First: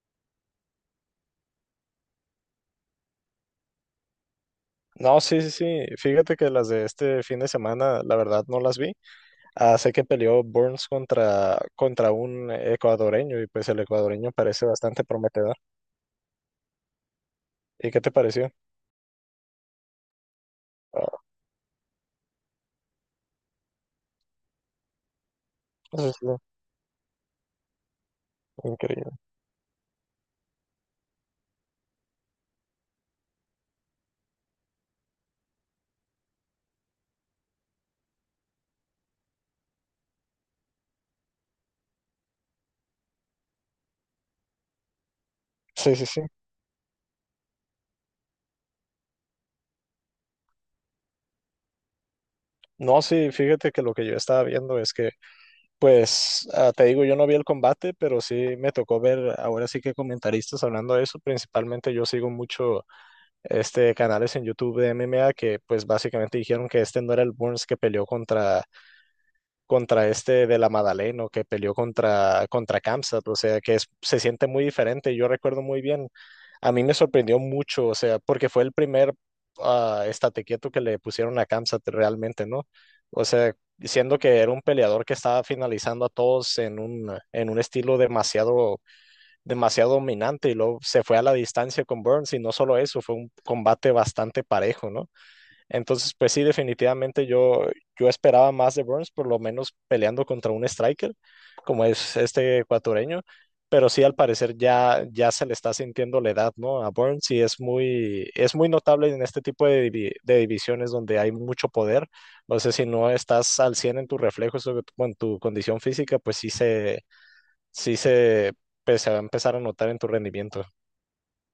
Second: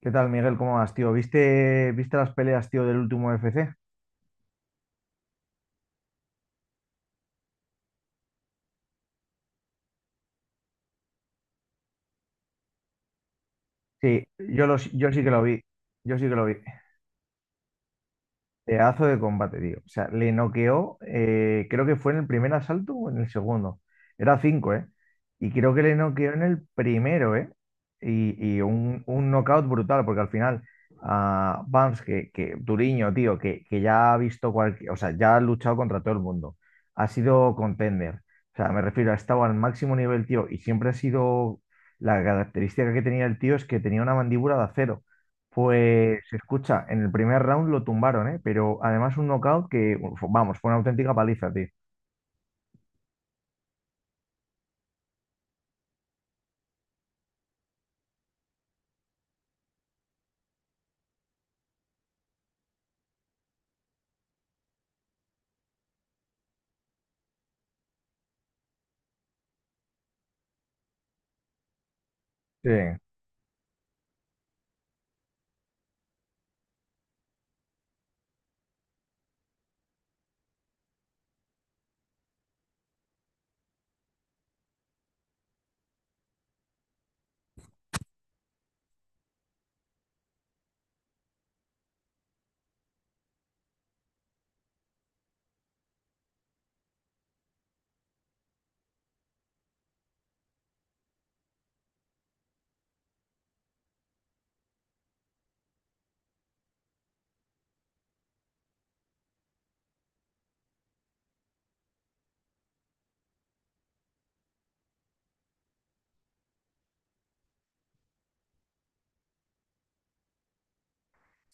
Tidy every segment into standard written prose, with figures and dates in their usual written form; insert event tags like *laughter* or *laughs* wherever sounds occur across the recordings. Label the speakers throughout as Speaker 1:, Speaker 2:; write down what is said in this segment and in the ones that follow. Speaker 1: ¿Qué tal, Miguel? ¿Cómo vas, tío? ¿Viste las peleas, tío, del último UFC?
Speaker 2: No, sí, sí, sí. Fíjate que las de este fin de semana, la verdad, no las vi. Ah, sé que peleó Burns contra un ecuadoreño y pues el ecuadoreño parece bastante
Speaker 1: Yo sí que lo
Speaker 2: prometedor.
Speaker 1: vi. Yo sí que lo vi.
Speaker 2: ¿Y qué te pareció?
Speaker 1: Pedazo de combate, tío. O sea, le noqueó,
Speaker 2: Ah,
Speaker 1: creo que fue en el primer asalto o en el segundo. Era cinco, ¿eh? Y creo que le
Speaker 2: eso es
Speaker 1: noqueó
Speaker 2: lo
Speaker 1: en el primero, ¿eh? Y un,
Speaker 2: increíble.
Speaker 1: un knockout brutal, porque al final, a Bams, que Duriño, tío, que ya ha visto cualquier, o sea, ya ha luchado contra todo el mundo, ha sido contender. O sea, me refiero, ha estado al máximo nivel, tío, y siempre ha sido, la característica que tenía el tío es que tenía una mandíbula de acero.
Speaker 2: Sí, sí,
Speaker 1: Pues
Speaker 2: sí.
Speaker 1: escucha, en el primer round lo tumbaron, ¿eh? Pero además un knockout que, uf, vamos, fue una auténtica paliza, tío.
Speaker 2: No, sí, fíjate que lo que yo estaba viendo es que, pues, te digo, yo no vi el combate, pero sí me tocó ver ahora sí que comentaristas hablando de eso. Principalmente yo sigo mucho este canales en YouTube de MMA que pues básicamente dijeron que este no era el Burns que peleó contra este de la Madaleno que peleó contra,
Speaker 1: Sí.
Speaker 2: contra Kamsat, o sea, se siente muy diferente. Yo recuerdo muy bien, a mí me sorprendió mucho, o sea, porque fue el primer estate quieto que le pusieron a Kamsat realmente, ¿no? O sea, siendo que era un peleador que estaba finalizando a todos en un estilo demasiado, demasiado dominante y luego se fue a la distancia con Burns y no solo eso, fue un combate bastante parejo, ¿no? Entonces, pues sí, definitivamente yo esperaba más de Burns, por lo menos peleando contra un striker, como es este ecuatoriano, pero sí al parecer ya se le está sintiendo la edad, ¿no? A Burns y es muy notable en este tipo de, de divisiones donde hay mucho poder. No sé si no estás al 100 en tus reflejos o con tu condición física, sí se, pues, se va a empezar a notar en tu rendimiento.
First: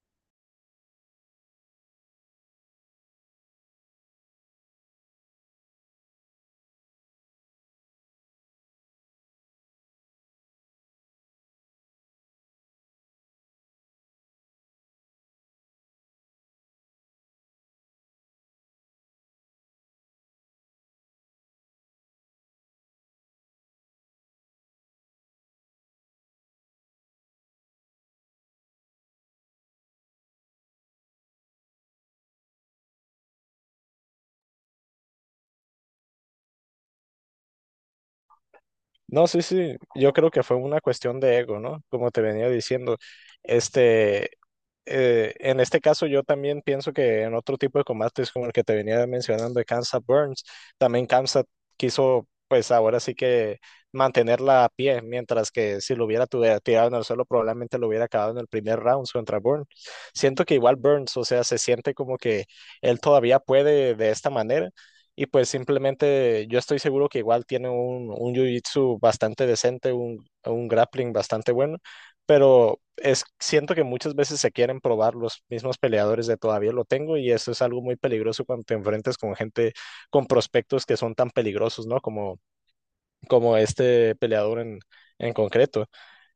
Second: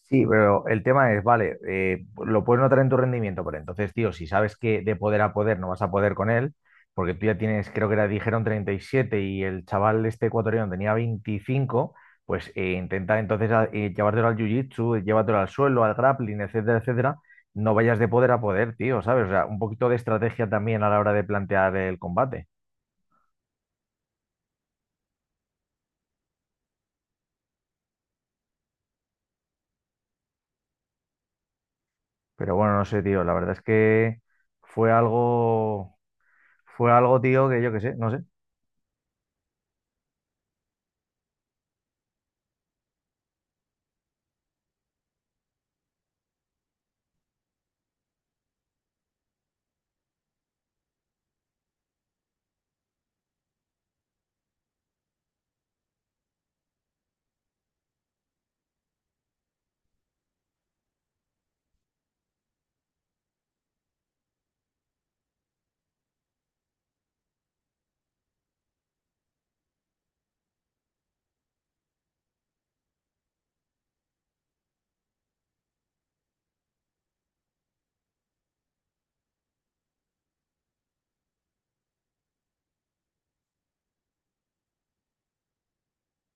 Speaker 1: Sí, pero el tema es, vale, lo puedes notar en tu rendimiento, pero entonces, tío, si sabes que de poder a poder no vas a poder con él, porque tú ya tienes, creo que era, dijeron 37 y el chaval este ecuatoriano tenía 25, pues intenta entonces llevártelo al jiu-jitsu, llévatelo al suelo, al grappling, etcétera, etcétera. No vayas de poder a poder, tío, ¿sabes? O sea, un poquito de estrategia también a la hora de plantear el combate. Pero bueno, no sé, tío. La verdad es que fue algo, fue algo, tío, que yo qué sé, no sé.
Speaker 2: No, sí, sí, yo creo que fue una cuestión de ego, ¿no? Como te venía diciendo, este, en este caso yo también pienso que en otro tipo de combates como el que te venía mencionando de Kansas Burns, también Kansas quiso, pues ahora sí que mantenerla a pie, mientras que si lo hubiera tirado en el suelo probablemente lo hubiera acabado en el primer round contra Burns. Siento que igual Burns, o sea, se siente como que él todavía puede de esta manera y pues simplemente yo estoy seguro que igual tiene un jiu-jitsu bastante decente, un grappling bastante bueno, pero es, siento que muchas veces se quieren probar los mismos peleadores de todavía lo tengo y eso es algo muy peligroso cuando te enfrentas con gente, con prospectos que son tan peligrosos, ¿no? Como este peleador en concreto.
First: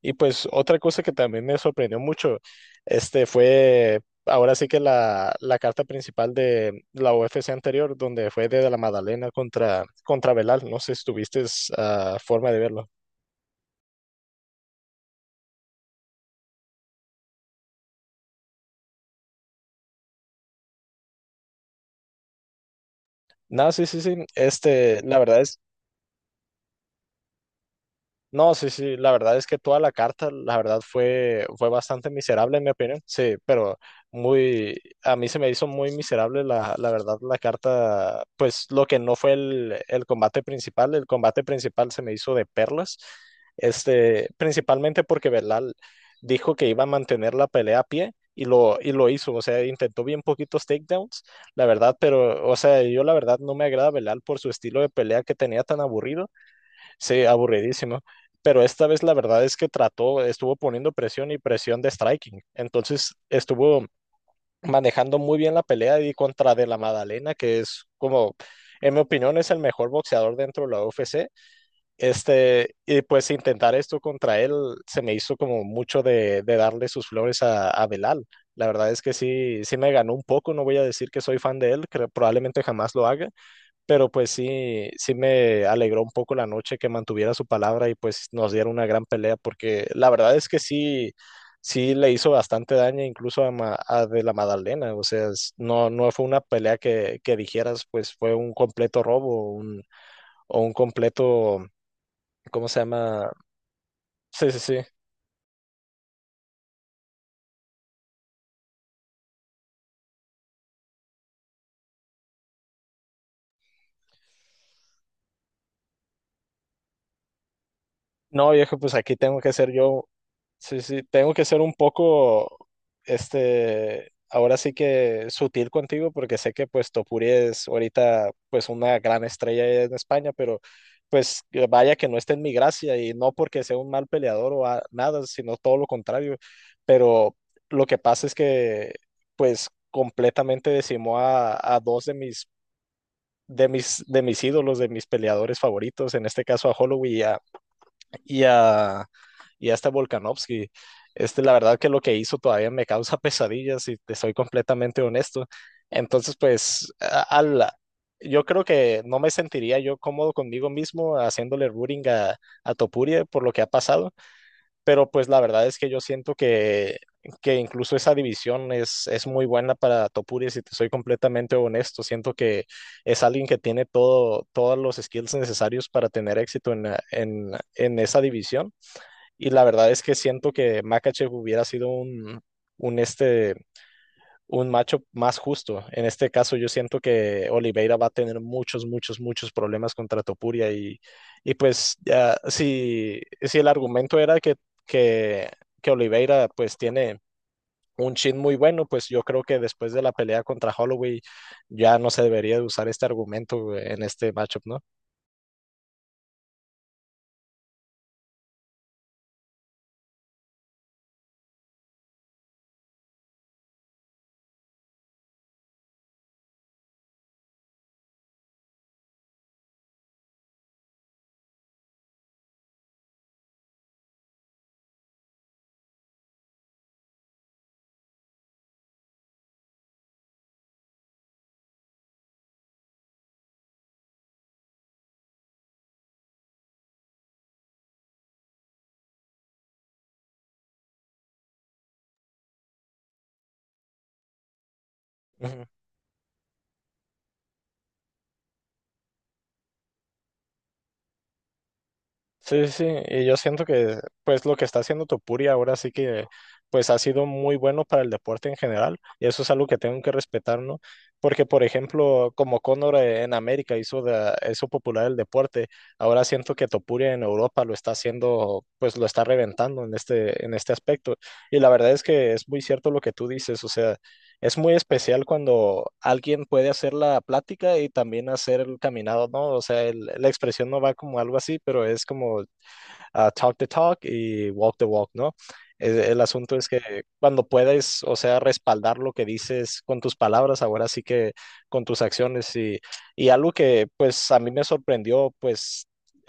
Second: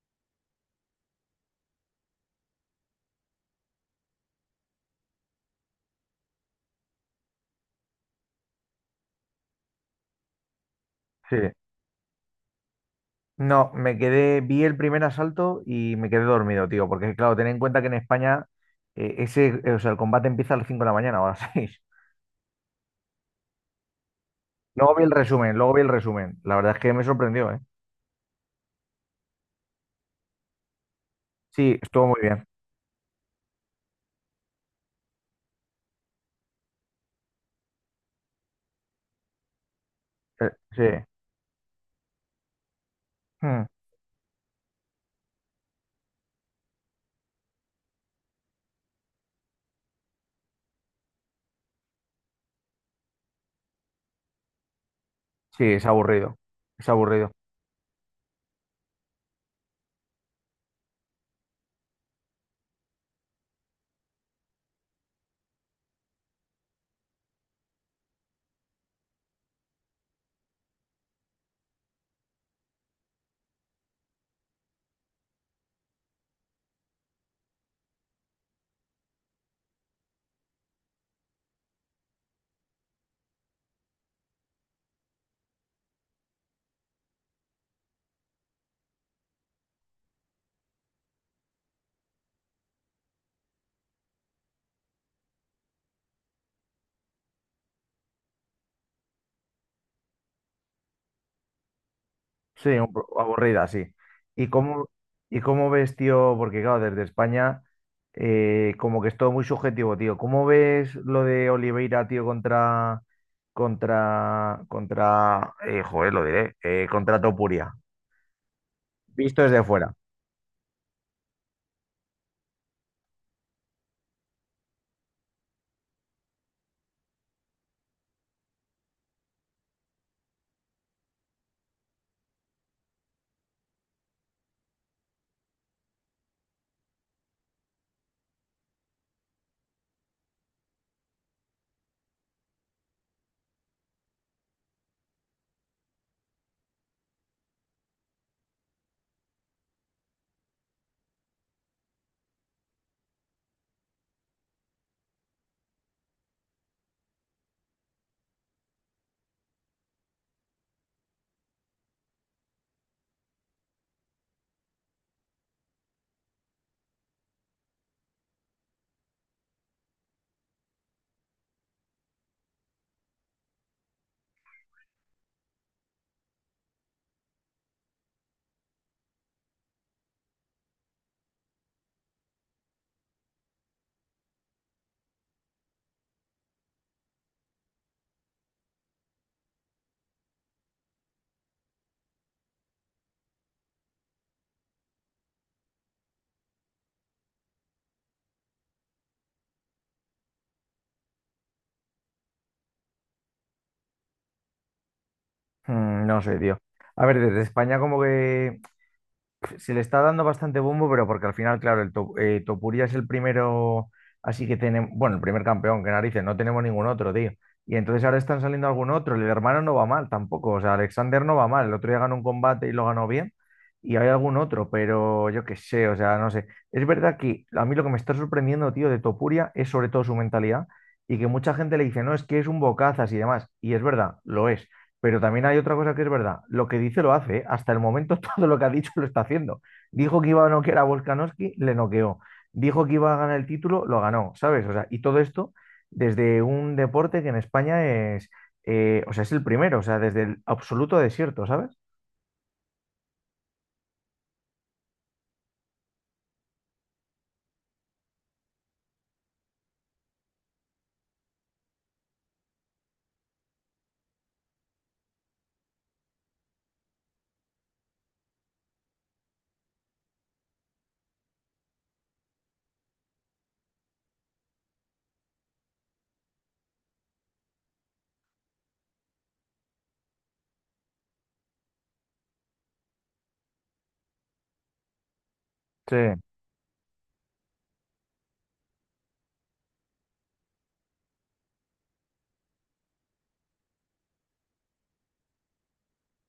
Speaker 2: Y pues otra cosa que también me sorprendió mucho, este fue ahora sí que la carta principal de la UFC anterior, donde fue de la Madalena contra Belal. No sé si
Speaker 1: Sí.
Speaker 2: tuviste forma de verlo.
Speaker 1: No, me quedé, vi el primer asalto y me quedé dormido, tío, porque claro, ten en cuenta que en España o sea, el combate empieza a las 5 de la mañana o a las *laughs* 6.
Speaker 2: No, sí, sí, sí.
Speaker 1: Luego
Speaker 2: Este,
Speaker 1: vi el
Speaker 2: la verdad
Speaker 1: resumen,
Speaker 2: es
Speaker 1: luego vi el resumen. La verdad es que me sorprendió, ¿eh?
Speaker 2: no, sí, sí, la verdad es que toda la carta, la verdad fue
Speaker 1: Sí, estuvo
Speaker 2: bastante
Speaker 1: muy bien.
Speaker 2: miserable en mi opinión, sí, pero muy, a mí se me hizo muy miserable la verdad la carta, pues lo que no fue
Speaker 1: Sí.
Speaker 2: el combate principal se me hizo de perlas,
Speaker 1: Hmm.
Speaker 2: este, principalmente porque Belal dijo que iba a mantener la pelea a pie y lo hizo, o sea, intentó bien poquitos takedowns, la verdad, pero, o sea, yo la verdad no me agrada Belal por su estilo de pelea que tenía
Speaker 1: Sí,
Speaker 2: tan
Speaker 1: es
Speaker 2: aburrido.
Speaker 1: aburrido. Es
Speaker 2: Sí,
Speaker 1: aburrido.
Speaker 2: aburridísimo. Pero esta vez la verdad es que trató, estuvo poniendo presión y presión de striking. Entonces estuvo manejando muy bien la pelea y contra De La Madalena, que es como, en mi opinión, es el mejor boxeador dentro de la UFC. Este, y pues intentar esto contra él se me hizo como mucho de darle sus flores a Belal. La verdad es que sí, sí me ganó un poco. No voy a decir que soy fan de él, que probablemente jamás lo haga, pero pues sí, sí me alegró un poco la noche que mantuviera su palabra y pues nos dieron una gran pelea porque la verdad es que sí, sí le hizo bastante daño incluso a de la Madalena. O sea, no, no fue una pelea que dijeras, pues fue un completo robo un, o un completo, ¿cómo
Speaker 1: Sí,
Speaker 2: se llama?
Speaker 1: aburrida, sí. ¿Y
Speaker 2: Sí, sí, sí.
Speaker 1: cómo, y cómo ves, tío? Porque claro, desde España, como que es todo muy subjetivo, tío. ¿Cómo ves lo de Oliveira, tío, contra, joder, lo diré, contra Topuria?
Speaker 2: No, viejo, pues aquí tengo
Speaker 1: Visto
Speaker 2: que
Speaker 1: desde
Speaker 2: ser
Speaker 1: fuera.
Speaker 2: yo. Sí, sí, tengo que ser un poco, este, ahora sí que sutil contigo porque sé que pues Topuri es ahorita pues una gran estrella en España, pero pues vaya que no está en mi gracia y no porque sea un mal peleador nada, sino todo lo contrario, pero lo que pasa es que pues completamente decimó a dos de mis, de mis ídolos, de mis peleadores favoritos, en este caso a Holloway y a, y a este Volkanovski. Este, la verdad que lo que hizo todavía me causa pesadillas, y te soy completamente honesto. Entonces, yo creo que no me sentiría yo cómodo conmigo mismo haciéndole rooting a Topuria por lo que ha pasado, pero pues la verdad es que yo siento que incluso esa división es muy buena para Topuria, si te soy completamente honesto, siento que es alguien que tiene todo, todos los skills necesarios para tener éxito en esa división y la verdad es que siento que Makachev hubiera sido un este un macho más justo. En este caso, yo siento que Oliveira va a tener muchos, muchos, muchos problemas contra Topuria y pues ya, si el argumento era que, que Oliveira pues tiene un chin muy bueno, pues yo creo que después de la pelea contra Holloway ya no se debería de usar este argumento en este matchup, ¿no?
Speaker 1: Mm, no sé, tío. A ver, desde España como que se le está dando bastante bombo, pero porque al final, claro, Topuria es el primero, así que tenemos, bueno, el primer campeón, que narices, no tenemos ningún otro, tío. Y entonces ahora están saliendo algún otro, el hermano no va mal tampoco, o sea, Alexander no va mal, el otro día ganó un combate y lo ganó bien, y hay algún otro, pero yo qué sé, o sea, no sé. Es verdad que a mí lo que me está sorprendiendo, tío, de Topuria es sobre todo su mentalidad y que mucha gente le dice, no, es que es un bocazas y demás, y es verdad, lo es. Pero también hay otra cosa que es verdad. Lo que dice lo hace. ¿Eh? Hasta el momento *laughs* todo lo que ha dicho lo está haciendo. Dijo que iba a noquear a Volkanovski, le noqueó. Dijo que iba a ganar el título, lo ganó, ¿sabes? O sea, y todo esto
Speaker 2: Ujú.
Speaker 1: desde un deporte que en España es, o sea, es el primero, o sea, desde el absoluto desierto, ¿sabes?
Speaker 2: Sí, sí, sí, y yo siento que pues lo que está haciendo Topuria ahora sí que pues ha sido muy bueno para el deporte en general y eso es algo que tengo que respetar, ¿no? Porque por ejemplo, como Conor en América hizo de, eso popular el deporte, ahora siento que Topuria en Europa lo está haciendo, pues lo está reventando en este aspecto y la verdad es que es muy cierto lo que tú dices, o sea, es muy especial cuando alguien puede hacer la plática y también hacer el caminado, ¿no? O sea, la expresión no va como algo así, pero es como ah, talk the talk y walk the walk, ¿no?
Speaker 1: Sí,
Speaker 2: El asunto es que cuando puedes, o sea, respaldar lo que dices con tus palabras, ahora sí que con tus acciones y algo que pues a mí me sorprendió, pues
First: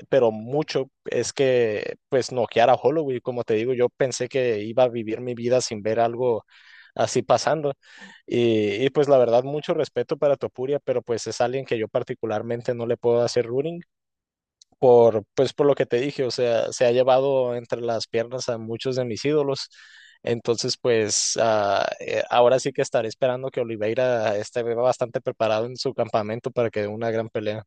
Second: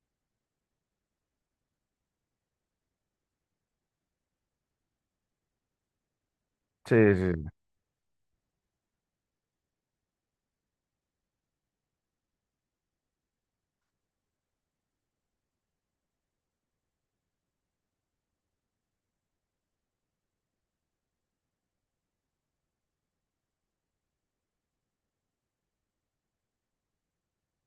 Speaker 2: pero mucho es que pues noquear a Holloway, como te digo, yo pensé que iba a vivir mi vida sin ver algo
Speaker 1: sí,
Speaker 2: así
Speaker 1: sí.
Speaker 2: pasando. Pues la verdad, mucho respeto para Topuria, pero pues es alguien que yo particularmente no le puedo hacer ruling por, pues por lo que te dije, o sea, se ha llevado entre las piernas a muchos de mis ídolos. Entonces, ahora sí que estaré esperando que Oliveira esté bastante preparado en su campamento para que dé una gran pelea.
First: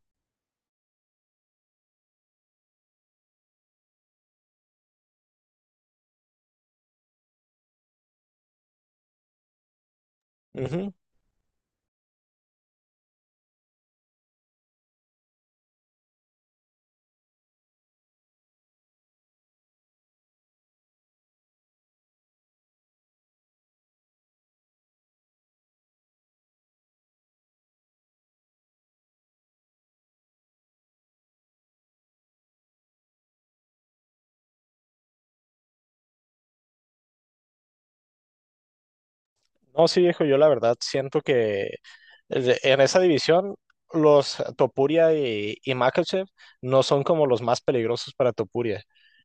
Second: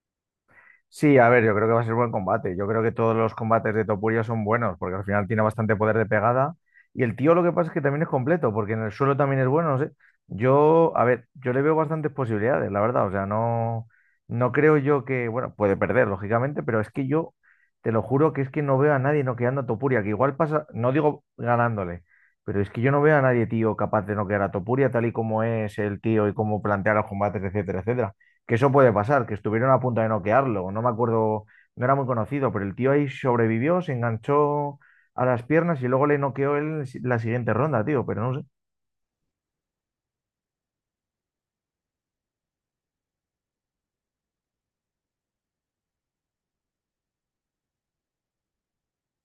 Speaker 1: Sí, a ver, yo creo que va a ser buen combate. Yo creo que todos los combates de Topuria son buenos, porque al final tiene bastante poder de pegada. Y el tío lo que pasa es que también es completo, porque en el suelo también es bueno. No sé. Yo,
Speaker 2: Ujú.
Speaker 1: a ver, yo le veo bastantes posibilidades, la verdad. O sea, no, no creo yo que, bueno, puede perder, lógicamente, pero es que yo te lo juro que es que no veo a nadie noqueando a Topuria, que igual pasa, no digo ganándole, pero es que yo no veo a nadie, tío, capaz de noquear a Topuria tal y como es el tío y cómo plantea los combates, etcétera, etcétera, que eso puede pasar, que estuvieron a punto de noquearlo. No me acuerdo, no era muy conocido, pero el tío ahí sobrevivió, se enganchó a las piernas y luego le noqueó él la siguiente ronda, tío, pero no sé.
Speaker 2: No, sí, viejo, yo la verdad siento que en esa división los Topuria y Makachev no son como los más peligrosos para Topuria.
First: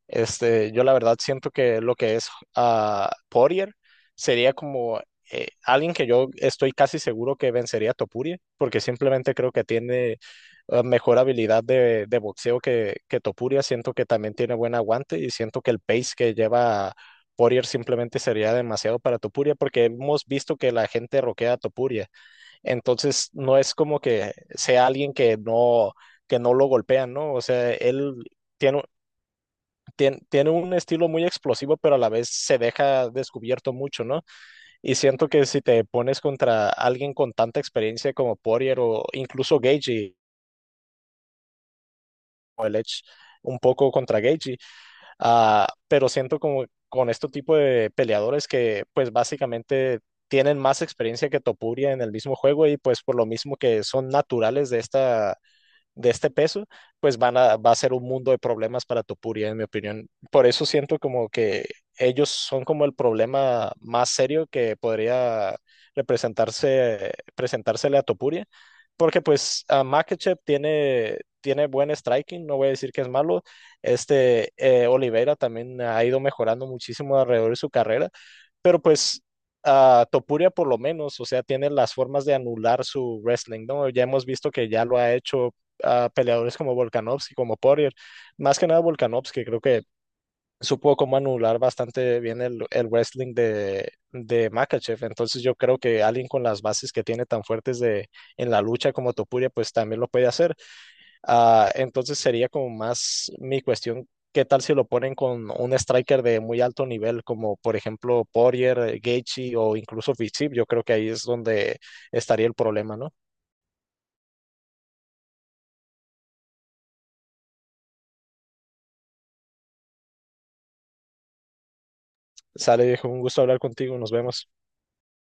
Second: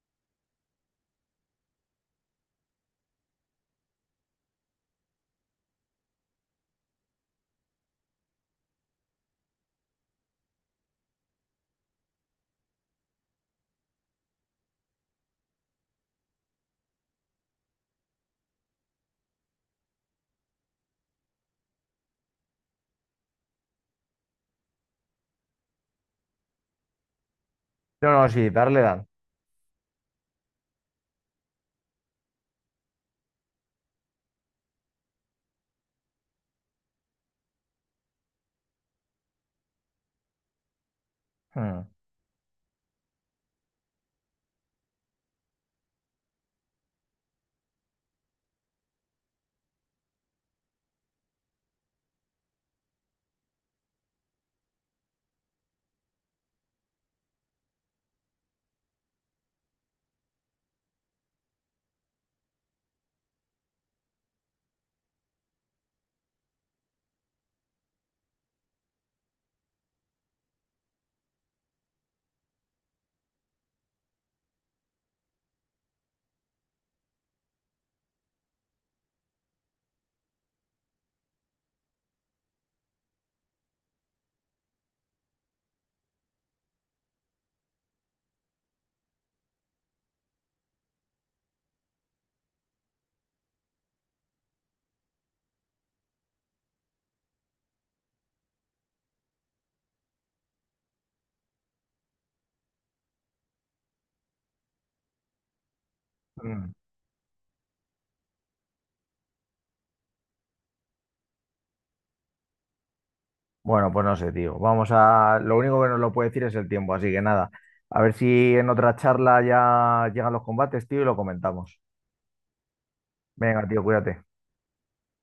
Speaker 2: Este, yo la verdad siento que lo que es Poirier sería como alguien que yo estoy casi seguro que vencería a Topuria, porque simplemente creo que tiene mejor habilidad de boxeo que Topuria. Siento que también tiene buen aguante y siento que el pace que lleva Poirier simplemente sería demasiado para Topuria porque hemos visto que la gente roquea a Topuria. Entonces no es como que sea alguien que no lo golpean, ¿no? O sea,
Speaker 1: No,
Speaker 2: él
Speaker 1: no, sí, darle
Speaker 2: tiene,
Speaker 1: dan.
Speaker 2: tiene un estilo muy explosivo, pero a la vez se deja descubierto mucho, ¿no? Y siento que si te pones contra alguien con tanta experiencia como Poirier o incluso Gagey
Speaker 1: Hmm,
Speaker 2: o el Edge, un poco contra Gagey, ah, pero siento como con este tipo de peleadores que pues básicamente tienen más experiencia que Topuria en el mismo juego y pues por lo mismo que son naturales de esta de este peso, pues van a, va a ser un mundo de problemas para Topuria, en mi opinión. Por eso siento como que ellos son como el problema más serio que podría representarse, presentársele a Topuria, porque pues a Makachev tiene, tiene buen striking, no voy a decir que es malo, Oliveira también ha ido mejorando muchísimo alrededor de su carrera. Pero pues Topuria por lo menos, o sea, tiene las formas de anular su wrestling, ¿no? Ya hemos visto que ya lo ha hecho peleadores como Volkanovski, como Poirier, más que nada Volkanovski, creo que supo cómo anular bastante bien el wrestling de Makhachev. Entonces yo creo que alguien con las bases que tiene tan fuertes de, en la lucha como Topuria, pues también lo puede hacer. Ah, entonces sería como más mi cuestión, ¿qué tal si lo ponen con un striker de muy
Speaker 1: hmm.
Speaker 2: alto nivel, como por ejemplo Poirier, Gaethje o incluso Fitsip? Yo creo que ahí es donde estaría el problema, ¿no?
Speaker 1: Bueno, pues no sé, tío. Vamos a. Lo único que nos lo puede decir es el tiempo, así que nada. A ver si en otra charla ya llegan los combates, tío, y lo comentamos.
Speaker 2: Sale, viejo, un gusto hablar
Speaker 1: Venga, tío,
Speaker 2: contigo, nos
Speaker 1: cuídate.
Speaker 2: vemos.